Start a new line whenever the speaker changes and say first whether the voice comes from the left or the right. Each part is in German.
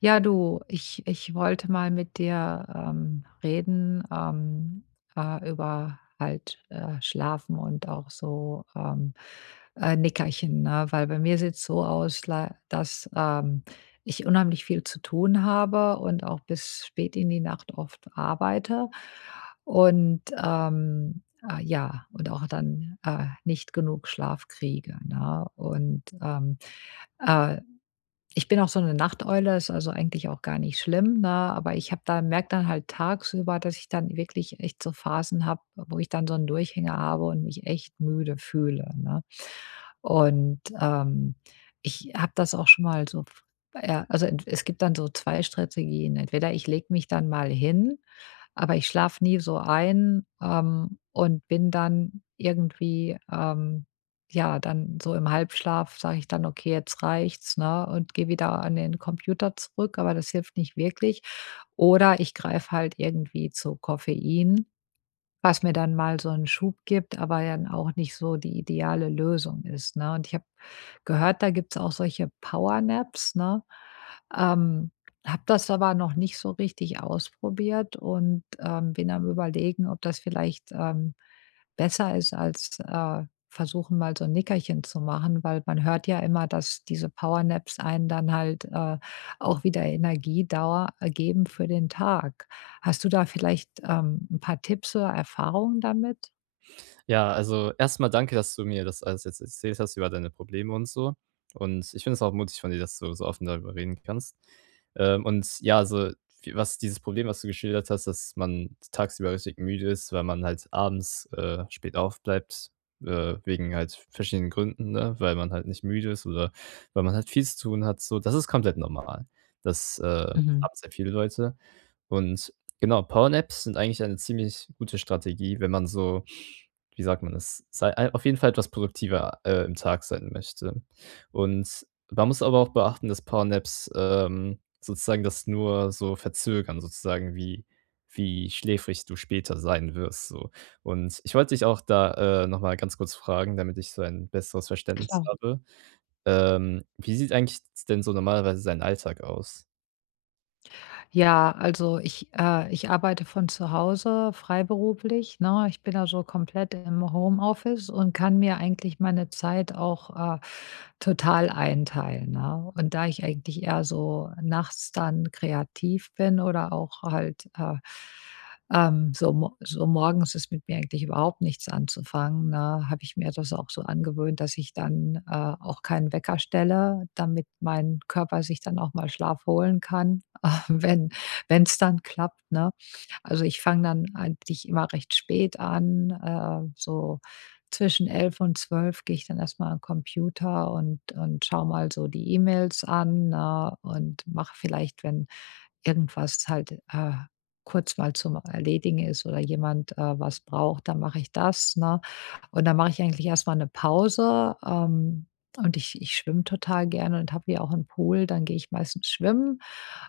left: Ja, du, ich wollte mal mit dir reden über halt Schlafen und auch so Nickerchen, ne? Weil bei mir sieht es so aus, dass ich unheimlich viel zu tun habe und auch bis spät in die Nacht oft arbeite und ja, und auch dann nicht genug Schlaf kriege, ne? Und äh, ich bin auch so eine Nachteule, ist also eigentlich auch gar nicht schlimm, ne? Aber ich habe da merke dann halt tagsüber, dass ich dann wirklich echt so Phasen habe, wo ich dann so einen Durchhänger habe und mich echt müde fühle, ne? Und, ich habe das auch schon mal so ja, also ent es gibt dann so 2 Strategien. Entweder ich lege mich dann mal hin, aber ich schlafe nie so ein, und bin dann irgendwie, ja, dann so im Halbschlaf sage ich dann: „Okay, jetzt reicht's", ne, und gehe wieder an den Computer zurück, aber das hilft nicht wirklich. Oder ich greife halt irgendwie zu Koffein, was mir dann mal so einen Schub gibt, aber ja dann auch nicht so die ideale Lösung ist, ne? Und ich habe gehört, da gibt's auch solche Powernaps, ne? Ähm, habe das aber noch nicht so richtig ausprobiert und, bin am Überlegen, ob das vielleicht, besser ist als, versuchen, mal so 'n Nickerchen zu machen, weil man hört ja immer, dass diese Powernaps einen dann halt, auch wieder Energiedauer, geben für den Tag. Hast du da vielleicht, 'n paar Tipps oder Erfahrungen damit?
right: Ja, also erstmal danke, dass du mir das alles jetzt erzählt hast über deine Probleme und so. Und ich finde es auch mutig von dir, dass du so offen darüber reden kannst. Und ja, also vi was dieses Problem, was du geschildert hast, dass man tagsüber richtig müde ist, weil man halt abends, spät aufbleibt, wegen halt verschiedenen Gründen, ne, weil man halt nicht müde ist oder weil man halt viel zu tun hat so. Das ist komplett normal. Das,
left: Mhm.
right: haben sehr viele Leute. Und genau, Powernaps sind eigentlich eine ziemlich gute Strategie, wenn man so wie sagt man es, sei ei auf jeden Fall etwas produktiver, im Tag sein möchte. Und man muss aber auch beachten, dass Powernaps, sozusagen das nur so verzögern, sozusagen, wie wie schläfrig du später sein wirst, so. Und ich wollte dich auch da, noch mal ganz kurz fragen, damit ich so ein besseres Verständnis
left: Klar.
right: habe. Wie sieht eigentlich denn so normalerweise dein Alltag aus?
left: Ja, also ich arbeite von zu Hause freiberuflich, ne? Ich bin also komplett im Homeoffice und kann mir eigentlich meine Zeit auch, total einteilen, ne? Und da ich eigentlich eher so nachts dann kreativ bin oder auch halt, so morgens ist mit mir eigentlich überhaupt nichts anzufangen, ne, habe ich mir das auch so angewöhnt, dass ich dann, auch keinen Wecker stelle, damit mein Körper sich dann auch mal Schlaf holen kann. wenn wenn es dann klappt, ne? Also, ich fange dann eigentlich immer recht spät an, so zwischen 11 und 12 gehe ich dann erstmal am Computer und schaue mal so die E-Mails an, ne, und mache vielleicht, wenn irgendwas halt, kurz mal zum Erledigen ist oder jemand, was braucht, dann mache ich das, ne? Und dann mache ich eigentlich erstmal eine Pause, und ich schwimme total gerne und habe hier auch einen Pool, dann gehe ich meistens schwimmen.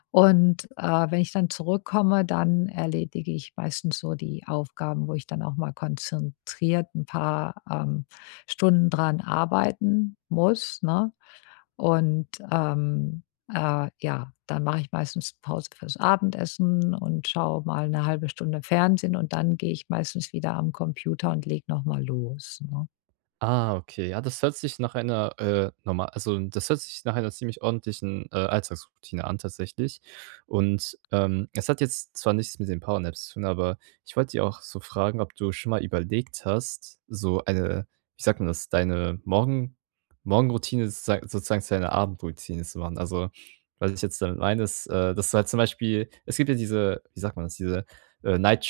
left: Und, wenn ich dann zurückkomme, dann erledige ich meistens so die Aufgaben, wo ich dann auch mal konzentriert ein paar, Stunden dran arbeiten muss, ne? Und, ja, dann mache ich meistens Pause fürs Abendessen und schaue mal eine halbe Stunde Fernsehen und dann gehe ich meistens wieder am Computer und lege noch mal los, ne?
right: Ah, okay. Ja, das hört sich nach einer, norma also, das hört sich nach einer ziemlich ordentlichen, Alltagsroutine an tatsächlich. Und, es hat jetzt zwar nichts mit den Powernaps zu tun, aber ich wollte dich auch so fragen, ob du schon mal überlegt hast, so eine, wie sagt man das, deine Morgen Morgenroutine sozei sozusagen zu einer Abendroutine zu machen. Also, was ich jetzt damit meine, ist, dass du halt zum Beispiel es gibt ja diese, wie sagt man das, diese, night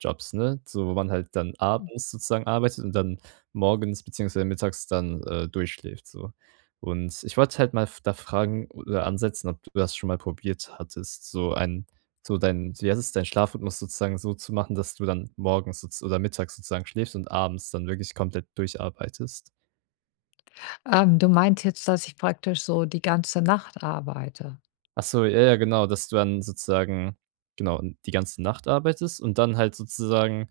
right: jobs, ne, so wo man halt dann abends sozusagen arbeitet und dann morgens beziehungsweise mittags dann, durchschläft so. Und ich wollte halt mal f da fragen oder ansetzen, ob du das schon mal probiert hattest, so ein so dein, wie heißt es, dein Schlafrhythmus sozusagen so zu machen, dass du dann morgens sozu oder mittags sozusagen schläfst und abends dann wirklich komplett durcharbeitest?
left: Du meint jetzt, dass ich praktisch so die ganze Nacht arbeite?
right: Ach so, ja, ja, genau, dass du dann sozusagen genau, die ganze Nacht arbeitest und dann halt sozusagen,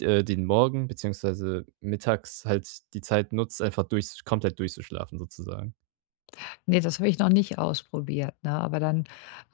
right: den Morgen beziehungsweise mittags halt die Zeit nutzt, einfach durch komplett durchzuschlafen sozusagen.
left: Ne, das habe ich noch nicht ausprobiert, ne? Aber dann,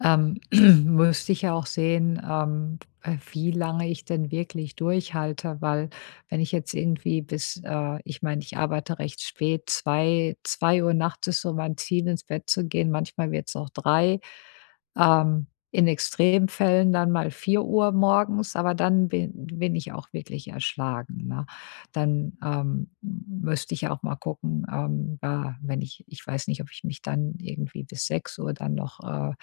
left: ähm, müsste ich ja auch sehen, wie lange ich denn wirklich durchhalte, weil wenn ich jetzt irgendwie ich meine, ich arbeite recht spät, zwei Uhr nachts ist so mein Ziel, ins Bett zu gehen. Manchmal wird's auch 3:00, in Extremfällen dann mal 4 Uhr morgens, aber dann bin ich auch wirklich erschlagen, ne? Dann, müsste ich ja auch mal gucken, ja, wenn ich ich weiß nicht, ob ich mich dann irgendwie bis 6 Uhr dann noch, äh,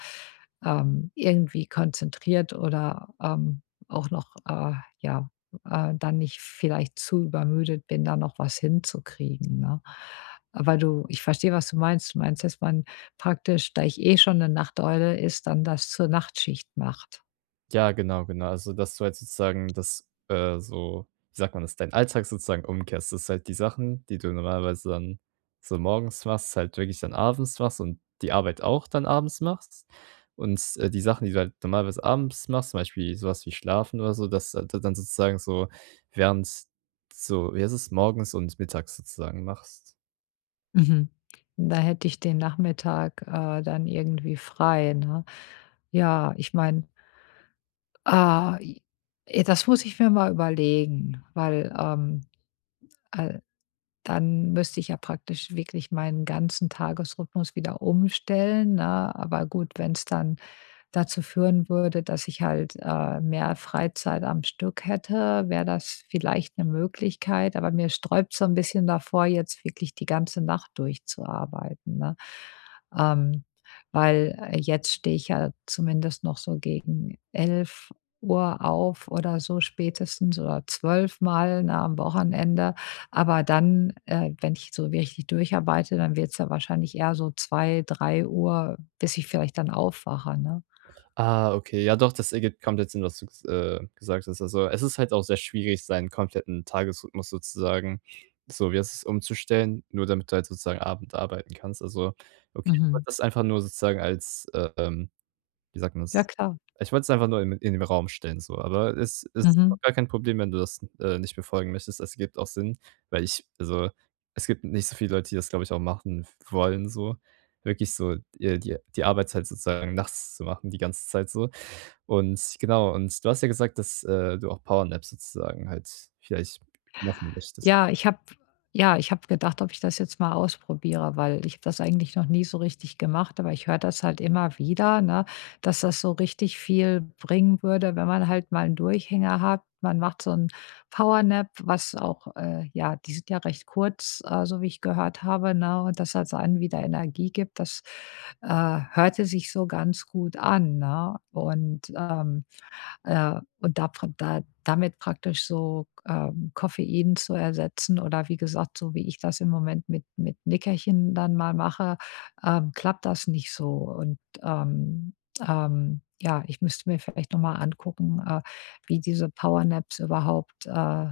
left: ähm, irgendwie konzentriert oder, auch noch, ja, dann nicht vielleicht zu übermüdet bin, da noch was hinzukriegen, ne? Aber du ich verstehe, was du meinst. Du meinst, dass man praktisch, da ich eh schon eine Nachteule ist, dann das zur Nachtschicht macht.
right: Ja, genau, genau. Also, dass du halt sozusagen das, so wie sagt man das, deinen Alltag sozusagen umkehrst, dass halt die Sachen, die du normalerweise dann so morgens machst, halt wirklich dann abends machst und die Arbeit auch dann abends machst. Und, die Sachen, die du halt normalerweise abends machst, zum Beispiel sowas wie Schlafen oder so, dass du dann sozusagen so während so, wie heißt es, morgens und mittags sozusagen machst.
left: Mhm. Da hätte ich den Nachmittag, dann irgendwie frei, ne? Ja, ich meine, i das muss ich mir mal überlegen, weil, äh, dann müsste ich ja praktisch wirklich meinen ganzen Tagesrhythmus wieder umstellen, ne? Aber gut, wenn es dann dazu führen würde, dass ich halt, mehr Freizeit am Stück hätte, wäre das vielleicht eine Möglichkeit, aber mir sträubt so ein bisschen davor, jetzt wirklich die ganze Nacht durchzuarbeiten, ne? Ähm, weil, jetzt stehe ich ja zumindest noch so gegen 11 Uhr auf oder so spätestens oder 12 mal, ne, am Wochenende. Aber dann, wenn ich so richtig durcharbeite, dann wird's ja wahrscheinlich eher so 2, 3 Uhr, bis ich vielleicht dann aufwache, ne?
right: Ah, okay. Ja doch, das ergibt komplett Sinn, was du gesagt hast. Also, es ist halt auch sehr schwierig, seinen kompletten Tagesrhythmus sozusagen so, wie es ist umzustellen, nur damit du halt sozusagen abends arbeiten kannst. Also, okay, ich wollte
left: Mhm.
right: das einfach nur sozusagen als, wie sagt man
left: Ja
right: das?
left: klar.
right: Ich wollte es einfach nur in den Raum stellen so, aber es ist
left: Mhm.
right: auch gar kein Problem, wenn du das, nicht befolgen möchtest. Es gibt auch Sinn, weil ich also, es gibt nicht so viele Leute, die das, glaube ich, auch machen wollen so, wirklich so, die Arbeitszeit sozusagen nachts zu machen, die ganze Zeit so. Und genau, und du hast ja gesagt, dass, du auch Powernaps sozusagen halt vielleicht machen möchtest.
left: Ja, ich habe ja, ich habe gedacht, ob ich das jetzt mal ausprobiere, weil ich habe das eigentlich noch nie so richtig gemacht, aber ich höre das halt immer wieder, ne, dass das so richtig viel bringen würde, wenn man halt mal einen Durchhänger hat. Man macht so ein Power Nap, was auch, ja, die sind ja recht kurz, so wie ich gehört habe, ne, und das halt einen wieder Energie gibt. Das, äh, hörte sich so ganz gut an, ne? Und da pra da damit praktisch so, Koffein zu ersetzen oder wie gesagt, so wie ich das im Moment mit Nickerchen dann mal mache, klappt das nicht so. Und, ja, ich müsste mir vielleicht noch mal angucken, wie diese Powernaps überhaupt, äh,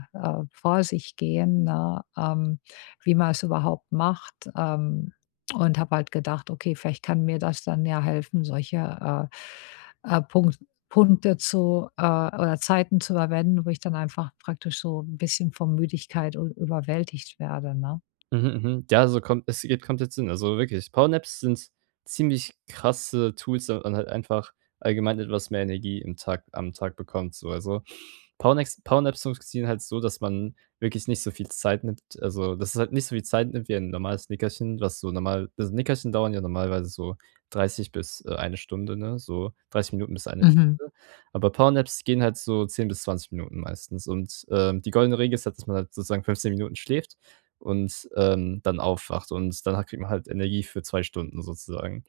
left: vor sich gehen, ne? Wie man's überhaupt macht, und habe halt gedacht: „Okay, vielleicht kann mir das dann ja helfen, solche, äh, äh, Punkte Punkte zu oder Zeiten zu verwenden, wo ich dann einfach praktisch so ein bisschen von Müdigkeit u überwältigt werde, ne?
right: Mhm, mhm. Ja, so kommt es geht komplett Sinn. Also wirklich, Powernaps sind ziemlich krasse Tools, damit man halt einfach allgemein etwas mehr Energie im Tag am Tag bekommt so. Also, Powernaps funktionieren halt so, dass man wirklich nicht so viel Zeit nimmt also, dass es halt nicht so viel Zeit nimmt wie ein normales Nickerchen, was so normal also, Nickerchen dauern ja normalerweise so 30 bis, 1 Stunde, ne, so 30 Minuten bis eine
left: Mhm,
right: Stunde. Aber Powernaps gehen halt so 10 bis 20 Minuten meistens und, die goldene Regel ist halt, dass man halt sozusagen 15 Minuten schläft und, dann aufwacht und danach kriegt man halt Energie für 2 Stunden sozusagen.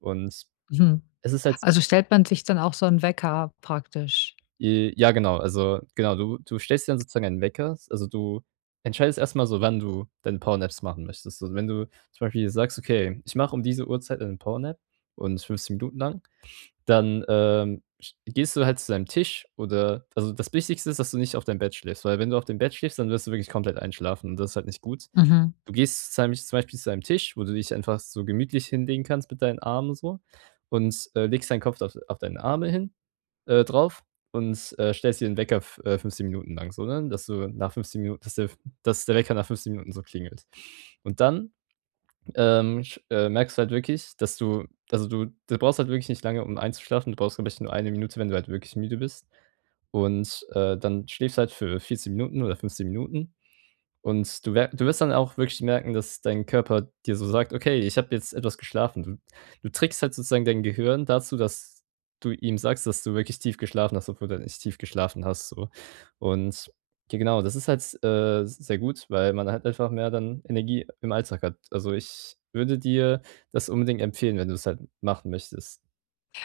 right: Und
left: mhm.
right: es ist halt
left: Also, stellt man sich dann auch so 'n Wecker praktisch?
right: J ja, genau. Also, genau, du stellst dir dann sozusagen einen Wecker. S Also, du entscheidest erst mal so, wann du deine Powernaps machen möchtest. So, wenn du zum Beispiel sagst: „Okay, ich mache um diese Uhrzeit eine Powernap und 15 Minuten lang“, dann, sch gehst du halt zu deinem Tisch oder also, das Wichtigste ist, dass du nicht auf deinem Bett schläfst, weil wenn du auf dem Bett schläfst, dann wirst du wirklich komplett einschlafen und das ist halt nicht gut.
left: Mhm.
right: Du gehst zum zum Beispiel zu einem Tisch, wo du dich einfach so gemütlich hinlegen kannst mit deinen Armen so und, legst deinen Kopf auf deine Arme hin drauf und, stellst dir den Wecker f 15 Minuten lang so, ne, dass du nach 15 Minuten dass der Wecker nach 15 Minuten so klingelt. Und dann, sch merkst du halt wirklich, dass du also, du brauchst halt wirklich nicht lange, um einzuschlafen. Du brauchst, glaube ich, nur 1 Minute, wenn du halt wirklich müde bist. Und, dann schläfst halt für 14 Minuten oder 15 Minuten und du wirst dann auch wirklich merken, dass dein Körper dir so sagt: „Okay, ich habe jetzt etwas geschlafen.“ Du trickst halt sozusagen dein Gehirn dazu, dass du ihm sagst, dass du wirklich tief geschlafen hast, obwohl du halt nicht tief geschlafen hast so. Und ja genau, das ist halt, sehr gut, weil man halt einfach mehr dann Energie im Alltag hat. Also, ich würde dir das unbedingt empfehlen, wenn du es halt machen möchtest.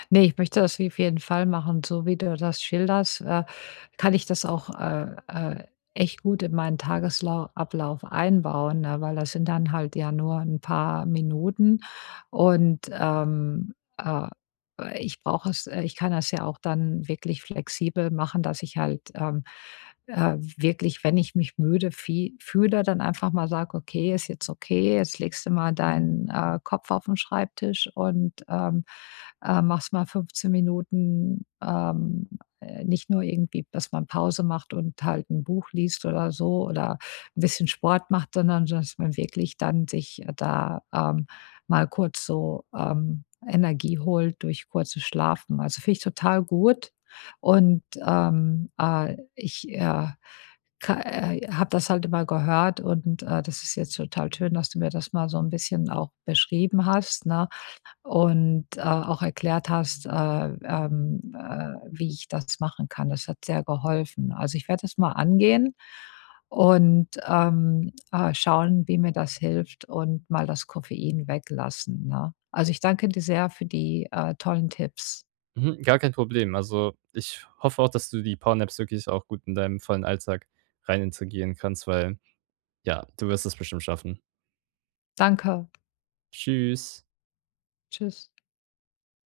left: Ne, ich möchte das auf jeden Fall machen. So wie du das schilderst, kann ich das auch, echt gut in meinen Tagesablauf einbauen, ne, weil das sind dann halt ja nur ein paar Minuten und, ich brauche es ich kann das ja auch dann wirklich flexibel machen, dass ich halt, wirklich, wenn ich mich müde vie fühle, dann einfach mal sage: „Okay, ist jetzt okay, jetzt legst du mal deinen, Kopf auf den Schreibtisch und, machst mal 15 Minuten, nicht nur irgendwie, dass man Pause macht und halt ein Buch liest oder so oder ein bisschen Sport macht, sondern dass man wirklich dann sich, da, mal kurz so, Energie holt durch kurzes Schlafen. Also, finde ich total gut und, ich, ka habe das halt immer gehört und, das ist jetzt total schön, dass du mir das mal so ein bisschen auch beschrieben hast, ne? Und, auch erklärt hast, wie ich das machen kann. Das hat sehr geholfen. Also, ich werde das mal angehen und, schauen, wie mir das hilft und mal das Koffein weglassen, ne? Also, ich danke dir sehr für die, tollen Tipps.
right: Mhm, gar kein Problem. Also, ich hoffe auch, dass du die Powernaps wirklich auch gut in deinem vollen Alltag rein integrieren kannst, weil ja, du wirst es bestimmt schaffen.
left: Danke.
right: Tschüss.
left: Tschüss.